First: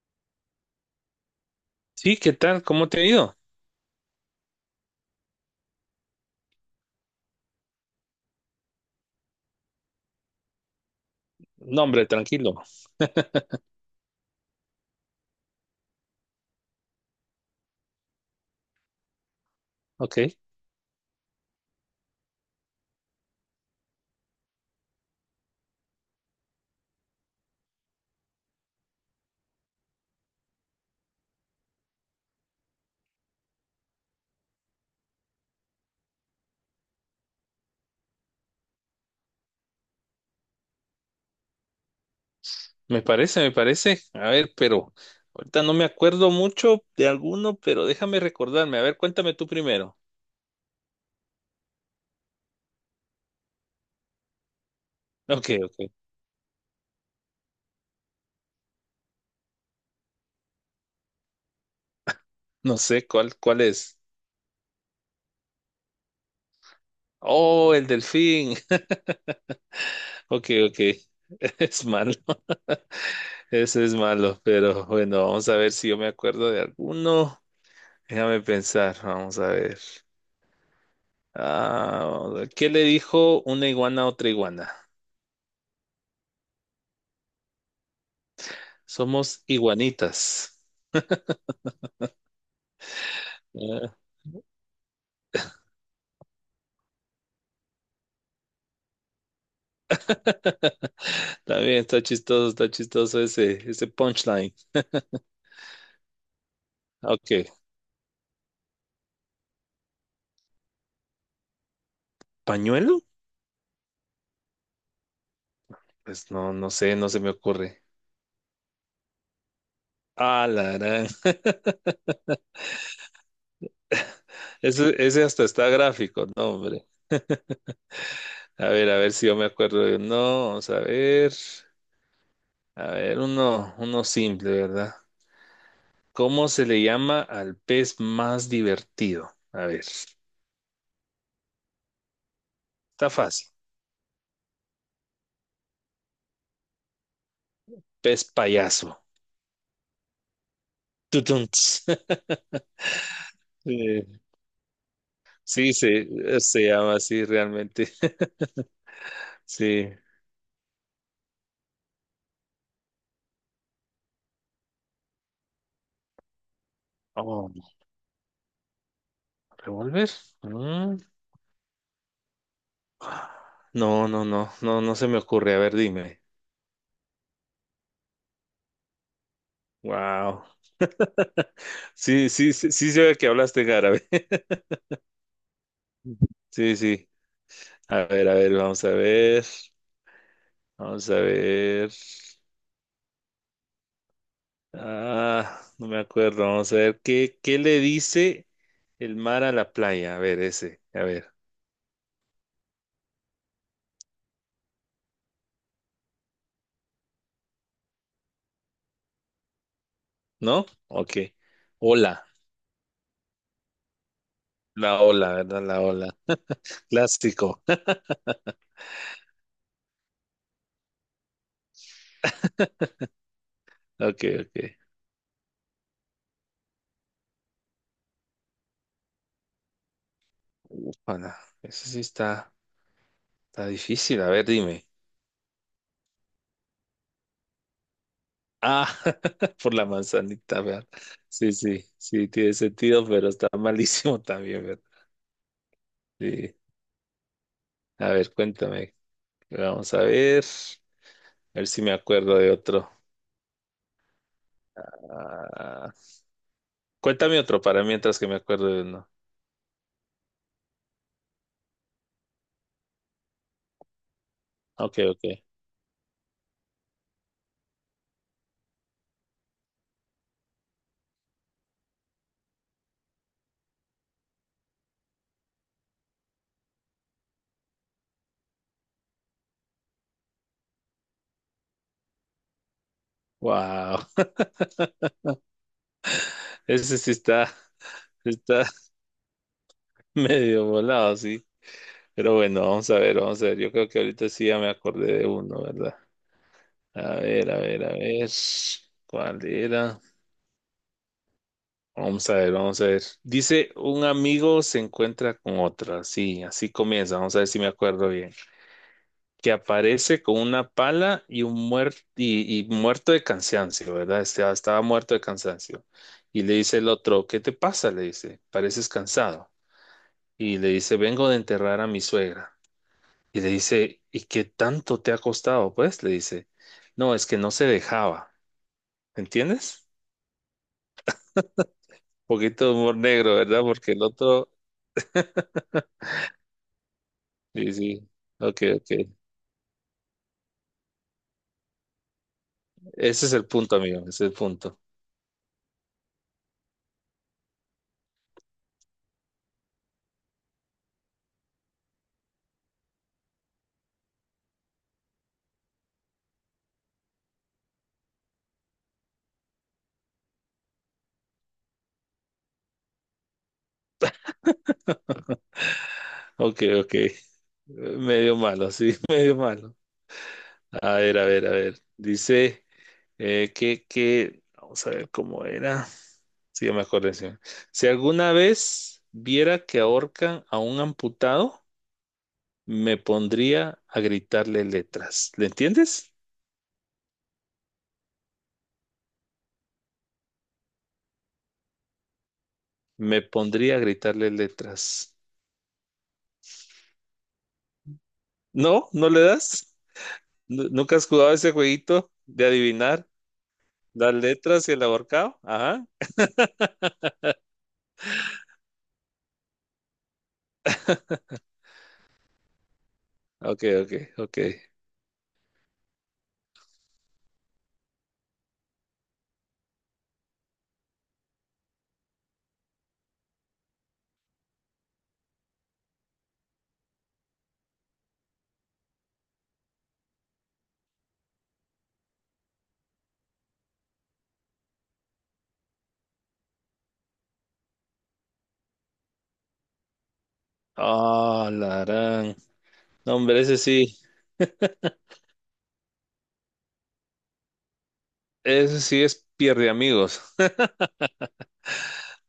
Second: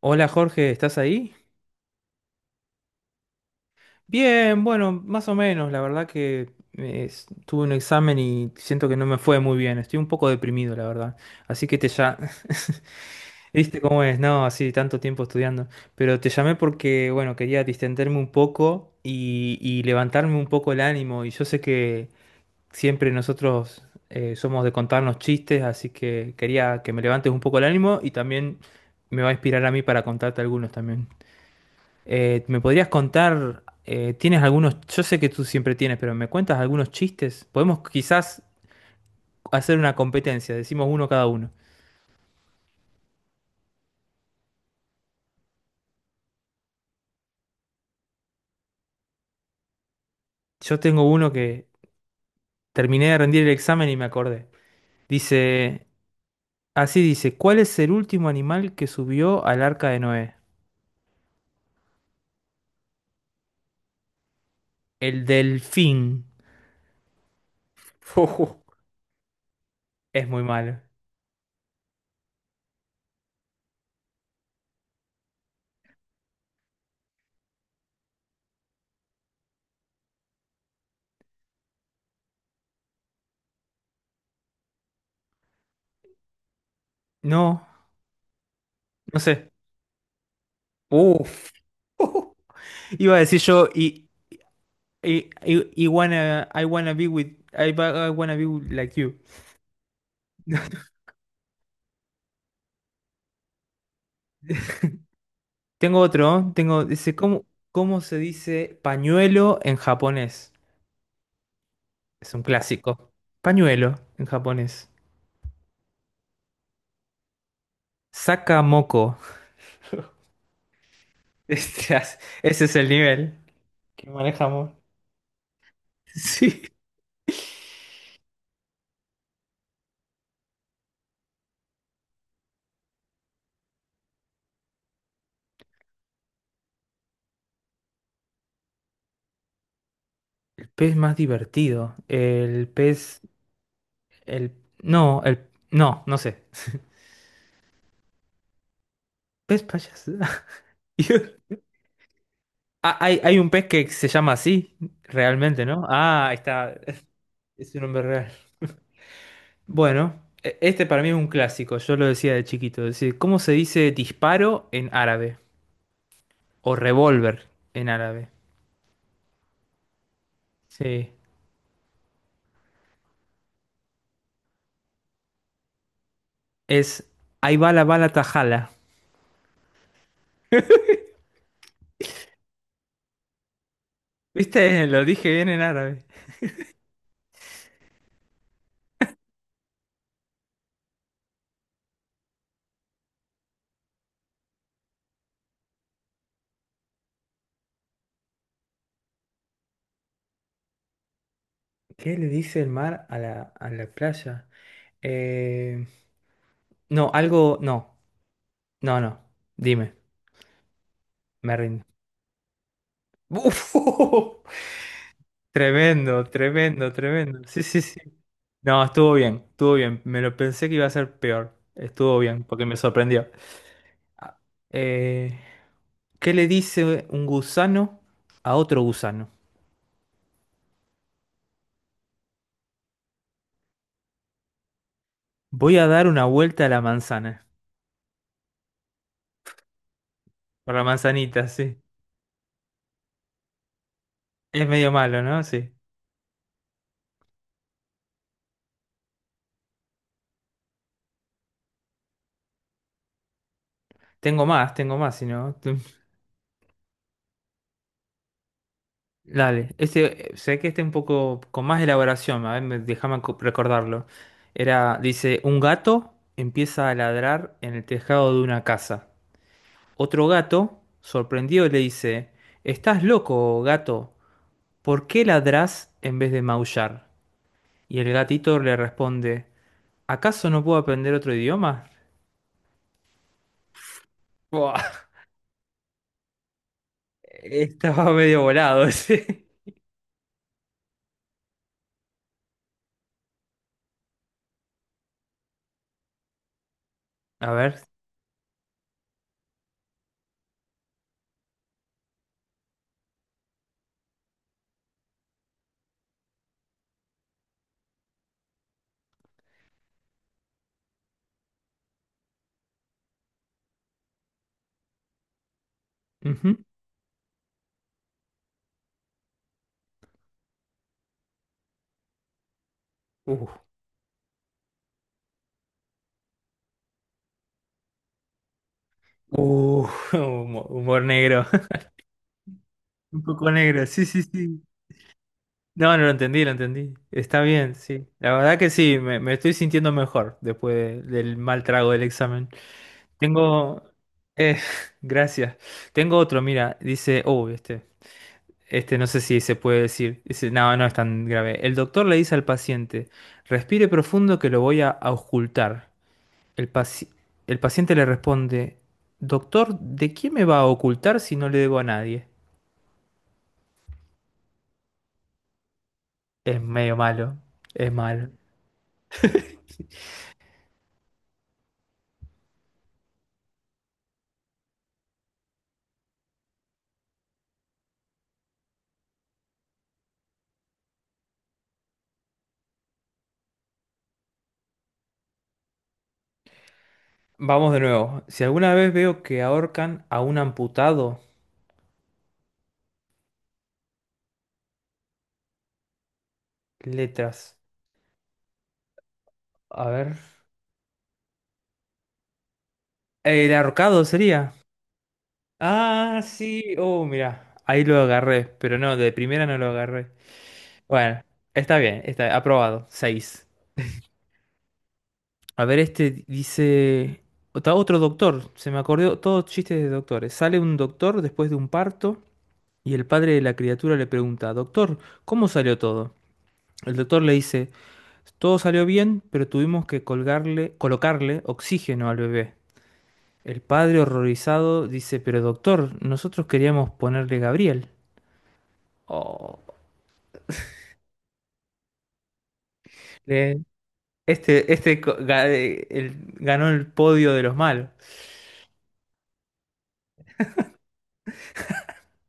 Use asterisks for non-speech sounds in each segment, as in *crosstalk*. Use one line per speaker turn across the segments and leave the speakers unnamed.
Hola Jorge, ¿estás ahí?
Sí, ¿qué tal? ¿Cómo te ha ido?
Bien, bueno, más o menos. La verdad que tuve un examen y siento que no me fue muy bien. Estoy un poco deprimido, la verdad. Así que
No,
te
hombre,
ya...
tranquilo.
*laughs* ¿Viste cómo es? No, así tanto tiempo estudiando. Pero te llamé porque, bueno, quería distenderme un poco y
Ok,
levantarme un poco el ánimo. Y yo sé que siempre nosotros somos de contarnos chistes, así que quería que me levantes un poco el ánimo y también me va a inspirar a mí para contarte algunos también. ¿Me podrías contar, tienes algunos, yo sé que tú siempre tienes, pero ¿me cuentas algunos chistes? Podemos quizás hacer una competencia, decimos uno cada uno.
me parece, me parece. A ver, pero ahorita no me acuerdo mucho de alguno, pero déjame recordarme. A ver, cuéntame tú primero.
Yo tengo uno que terminé de rendir el examen y me acordé.
Ok,
Dice,
ok.
así dice, ¿cuál es el último animal que subió al arca de Noé?
No sé cuál es.
El delfín.
Oh, el
*laughs*
delfín.
Ujú, es
*laughs*
muy
Ok, ok.
malo.
*laughs* Es malo. *laughs* Ese es malo, pero bueno, vamos a ver si yo me acuerdo de alguno. Déjame pensar, vamos a ver. Ah, ¿qué le dijo una iguana a otra iguana?
No, no
Somos
sé.
iguanitas.
Uf. *laughs* Iba a decir yo,
Ah,
I wanna, be with, I wanna be like you. *laughs*
está bien, está chistoso ese, ese punchline.
*laughs* Tengo otro, tengo,
Ah,
dice,
ok.
¿cómo se dice pañuelo en japonés? Es un
¿Pañuelo?
clásico. Pañuelo en japonés.
Pues no, no sé, no se me ocurre.
Sakamoko. *laughs*
Ah, la gran.
Ese es el nivel que manejamos. *laughs*
Ese hasta está gráfico, no,
Sí.
hombre. A ver si yo me acuerdo de uno. Vamos a ver. A ver, uno, uno simple, ¿verdad? ¿Cómo se le llama al pez más divertido? A ver,
El pez más divertido. El
está
pez.
fácil.
El. No, el. No, no sé.
Pez payaso.
Pez payaso.
Tutun,
*laughs*
ts. *laughs*
Ah, hay un pez que
Sí,
se llama así, realmente,
sí,
¿no?
se,
Ah, ahí
se
está.
llama
*laughs*
así
Es un
realmente.
nombre
*laughs*
real.
Sí.
Bueno, este para mí es un clásico, yo lo decía de chiquito. Es decir, ¿cómo se dice disparo en árabe? O revólver
Oh.
en árabe.
¿Revólver? Mm.
Sí.
No, no, no, no, no se me ocurre. A ver, dime.
Es ahí va la bala tajala.
Wow. *laughs* Sí, sí, sí, sí se ve que hablaste en árabe.
¿Viste? *laughs* Lo dije bien en árabe.
*laughs* Sí, sí. A ver, vamos a ver. Vamos a ver. Ah, no me acuerdo. Vamos a ver. ¿Qué le dice el mar a la playa? A ver, ese. A ver.
¿Qué le dice el mar a a la playa? Eh, no, algo. No, no, no. Dime,
¿No? Ok.
me rindo.
Hola.
Uf, *laughs*
La ola, ¿verdad? La ola.
Tremendo, tremendo, tremendo.
Clásico.
Sí, sí,
*laughs*
sí. No, estuvo bien, estuvo bien. Me lo pensé que iba a ser peor. Estuvo bien, porque me sorprendió.
Ok,
Ah,
ok.
eh, ¿qué le dice un gusano a otro gusano?
Ufala. Ese sí está, está difícil. A ver, dime.
Voy a dar una vuelta a la manzana.
Ah, *laughs* por la manzanita,
Por la
¿verdad?
manzanita,
Sí,
sí.
sí, sí, tiene sentido, pero está *laughs* malísimo también,
Es
¿verdad?
medio malo, ¿no? Sí.
Sí. A ver, cuéntame. Vamos a ver. A ver si me acuerdo de otro.
Tengo más, si no. tú-
Ah, cuéntame otro para mientras que me acuerdo de uno.
Dale. Este, sé que este un poco con más elaboración, a ver, déjame recordarlo. Era,
Ok, ok.
dice, un gato empieza a ladrar en el tejado de una casa. Otro gato, sorprendido, le dice, ¿estás loco, gato? ¿Por qué ladrás en vez de maullar? Y el gatito le responde, ¿acaso no puedo aprender otro idioma?
Wow. *laughs*
Buah,
Ese sí
*laughs*
está,
estaba medio
está
volado ese.
*laughs* medio volado, sí. Pero bueno, vamos a ver, vamos a ver. Yo creo que ahorita sí ya me acordé de uno, ¿verdad? A ver,
A
a
ver.
ver, a ver. ¿Cuál era? Vamos a ver, vamos a ver. Dice, un amigo se encuentra con otra. Sí, así comienza. Vamos a ver si me acuerdo bien. Que aparece con una pala y un muerto y muerto de cansancio, ¿verdad? Estaba, estaba muerto de cansancio. Y le
Ujú.
dice el otro, ¿qué te pasa? Le dice, pareces cansado. Y le dice, vengo de enterrar a mi suegra. Y
Uh,
le dice, ¿y qué tanto te ha costado? Pues le dice, no, es que no se dejaba.
uh,
¿Entiendes?
*laughs* humor negro. *laughs*
Un poquito de humor
Un
negro,
poco
¿verdad?
negro,
Porque el
sí, sí,
otro,
sí. No, no lo entendí, lo entendí. Está
sí,
bien, sí.
sí.
La
Ok,
verdad que sí,
ok.
me estoy sintiendo mejor después del mal trago del examen.
Ese es el punto,
Tengo...
amigo, ese es el
eh,
punto.
*laughs* gracias. Tengo otro, mira, dice... Oh, este. Este no sé si se puede decir. Dice, no, no es tan grave. El doctor le dice al paciente, respire profundo que lo voy a ocultar. El el paciente le responde, doctor, ¿de quién me va a ocultar si no le debo a nadie? Es
Ok, ok.
medio malo, es malo.
Medio malo, sí, *laughs* medio malo. A ver, a ver, a ver. Dice vamos a ver cómo era. Sí, ya me acordé. Sí. Si alguna vez viera que ahorcan a un amputado, me pondría a gritarle letras. ¿Le entiendes?
Vamos de nuevo. Si alguna vez veo que ahorcan a un amputado,
Me pondría a gritarle letras.
letras.
¿No? ¿No le das?
A ver.
¿Nunca has jugado ese jueguito de adivinar
El ahorcado
las
sería.
letras y el ahorcado? Ajá.
Ah, sí. Oh, mira. Ahí lo agarré, pero no, de primera no lo agarré. Bueno, está bien, está aprobado. Seis.
Ok, ok, ok.
A ver, este dice. Está otro doctor. Se me acordó todos chistes de doctores. Sale un doctor después de un parto y el padre de la criatura le pregunta, doctor, ¿cómo salió todo? El doctor le dice, todo salió bien, pero tuvimos que colocarle oxígeno al bebé. El padre horrorizado dice, pero doctor, nosotros queríamos ponerle Gabriel. Oh.
Ah, la gran. No, hombre,
Le- Este, este ganó el podio de los malos.
ese sí es pierde amigos. *laughs*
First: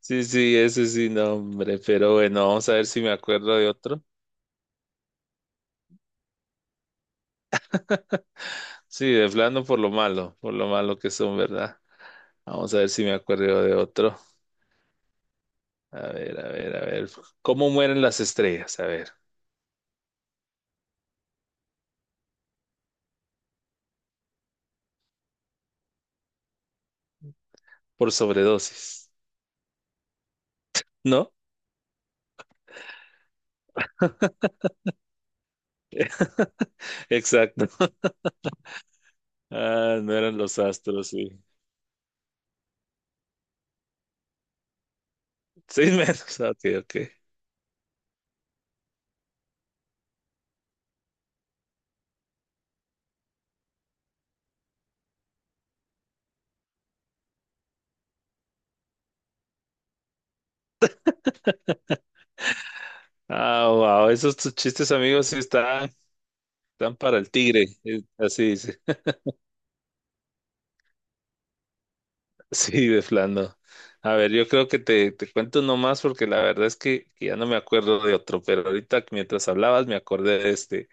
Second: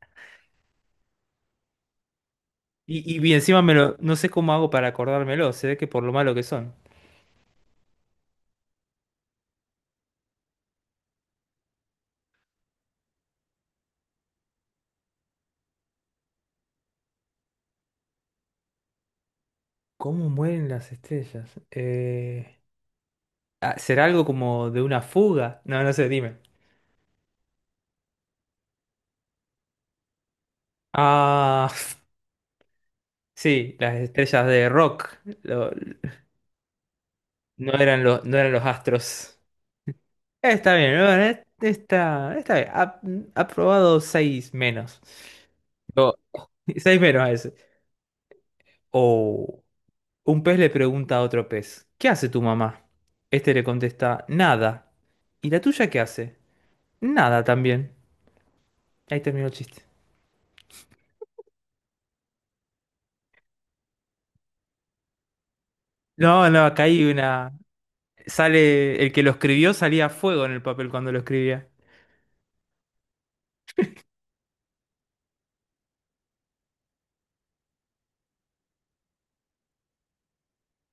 Sí, sí, ese sí, no, hombre, pero bueno, vamos a ver si
Y,
me
y bien,
acuerdo
encima
de
me lo,
otro.
no sé cómo hago para acordármelo, se ve que por lo malo que son.
Sí, de plano por lo malo que son, ¿verdad? Vamos a ver si me acuerdo de otro. A ver, a ver, a ver. ¿Cómo mueren las estrellas? A ver,
¿Cómo mueren las estrellas? ¿Será algo como de una fuga? No, no sé, dime.
por sobredosis. ¿No?
Ah, *laughs* sí, las estrellas de rock. lo-
*laughs* Exacto.
no eran los astros.
Ah, no eran los
Está bien,
astros,
bueno,
sí.
está bien. Ha probado seis menos.
6 *laughs*
No,
menos, ok,
*laughs*
ok.
seis menos a ese. Oh. Un pez le pregunta a otro pez, ¿qué hace tu mamá? Este le contesta, nada. ¿Y la tuya qué hace? Nada también. Ahí terminó el chiste.
Ah, wow, esos tus chistes, amigos, sí están.
No, no, acá
Están
hay
para el
una...
tigre, así dice,
Sale... El que lo escribió salía a fuego en el papel cuando lo escribía.
*laughs* sí, de flando. A ver, yo creo que te cuento nomás porque la verdad es que ya no me acuerdo de otro, pero ahorita mientras hablabas me acordé de este.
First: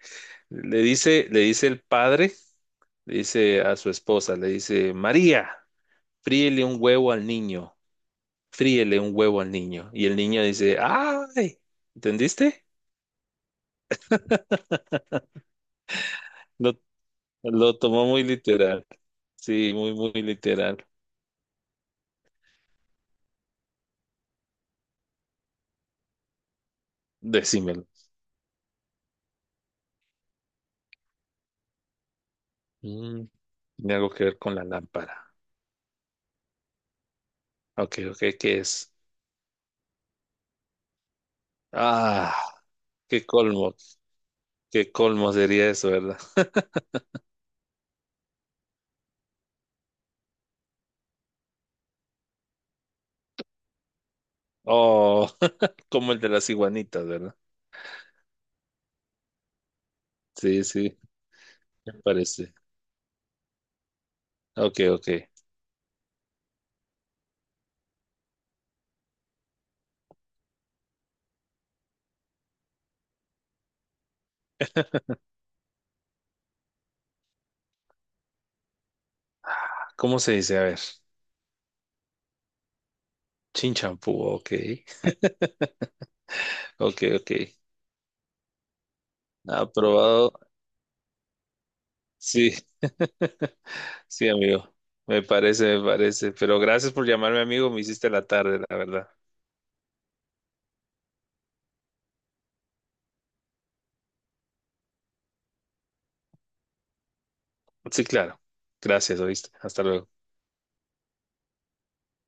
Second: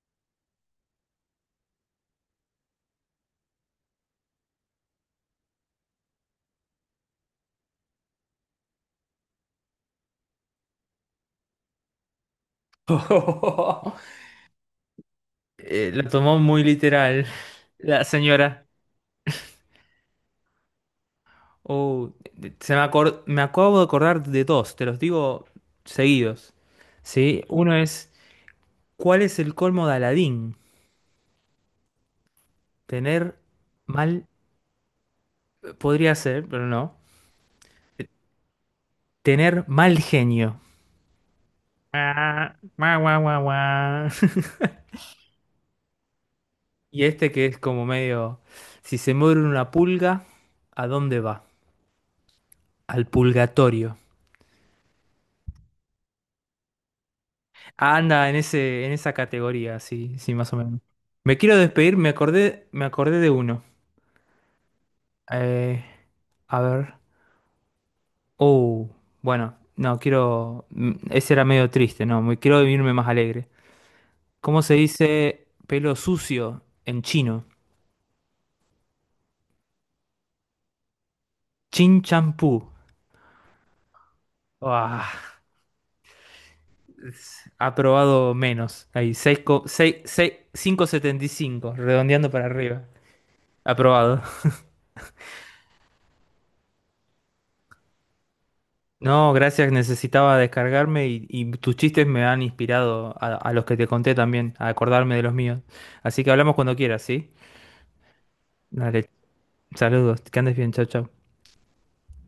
Le dice el padre, le dice a su esposa, le dice, María, fríele un huevo al niño, fríele un huevo al niño. Y el niño dice, ¡ay! ¿Entendiste?
*laughs* Lo tomó muy
Lo,
literal
lo
la
tomó muy
señora.
literal. Sí, muy, muy literal.
Oh, me acabo de acordar de dos, te los digo seguidos. ¿Sí? Uno
Decímelo.
es, ¿cuál es el colmo de Aladín?
Mm,
Tener
tiene algo que
mal
ver con la lámpara.
podría ser, pero no.
Ok, ok, ¿qué es?
Tener mal genio.
Ah,
Ah, guau, guau,
qué
guau,
colmo,
guau. *laughs*
qué colmo sería eso, ¿verdad?
Y este que es como medio, si se muere una pulga, ¿a dónde va? Al pulgatorio.
Oh, *laughs* como el de las iguanitas, ¿verdad?
Anda en ese, en esa categoría, sí, sí, más o
Sí,
menos.
sí,
Me quiero
me
despedir,
parece.
me acordé de uno.
Ok, ok.
Eh, a ver. Oh, bueno, no, quiero. Ese era medio triste, no, me quiero irme más alegre. ¿Cómo se
*laughs*
dice pelo sucio en chino?
¿Cómo se dice? A ver,
Chin champú.
chinchampú, ok,
Ah,
ok, ok.
aprobado menos. Ahí, 6,
Aprobado,
setenta y cinco redondeando para
sí,
arriba.
*laughs*
Aprobado.
sí, amigo, me parece, me parece. Pero gracias por llamarme, amigo, me hiciste la tarde, la verdad.
No, gracias, necesitaba descargarme y tus chistes me han inspirado a los que te conté también, a acordarme de los míos. Así que hablamos cuando quieras, ¿sí?
Sí, claro.
Dale,
Gracias, oíste. Hasta luego.
saludos, que andes bien, chao, chao.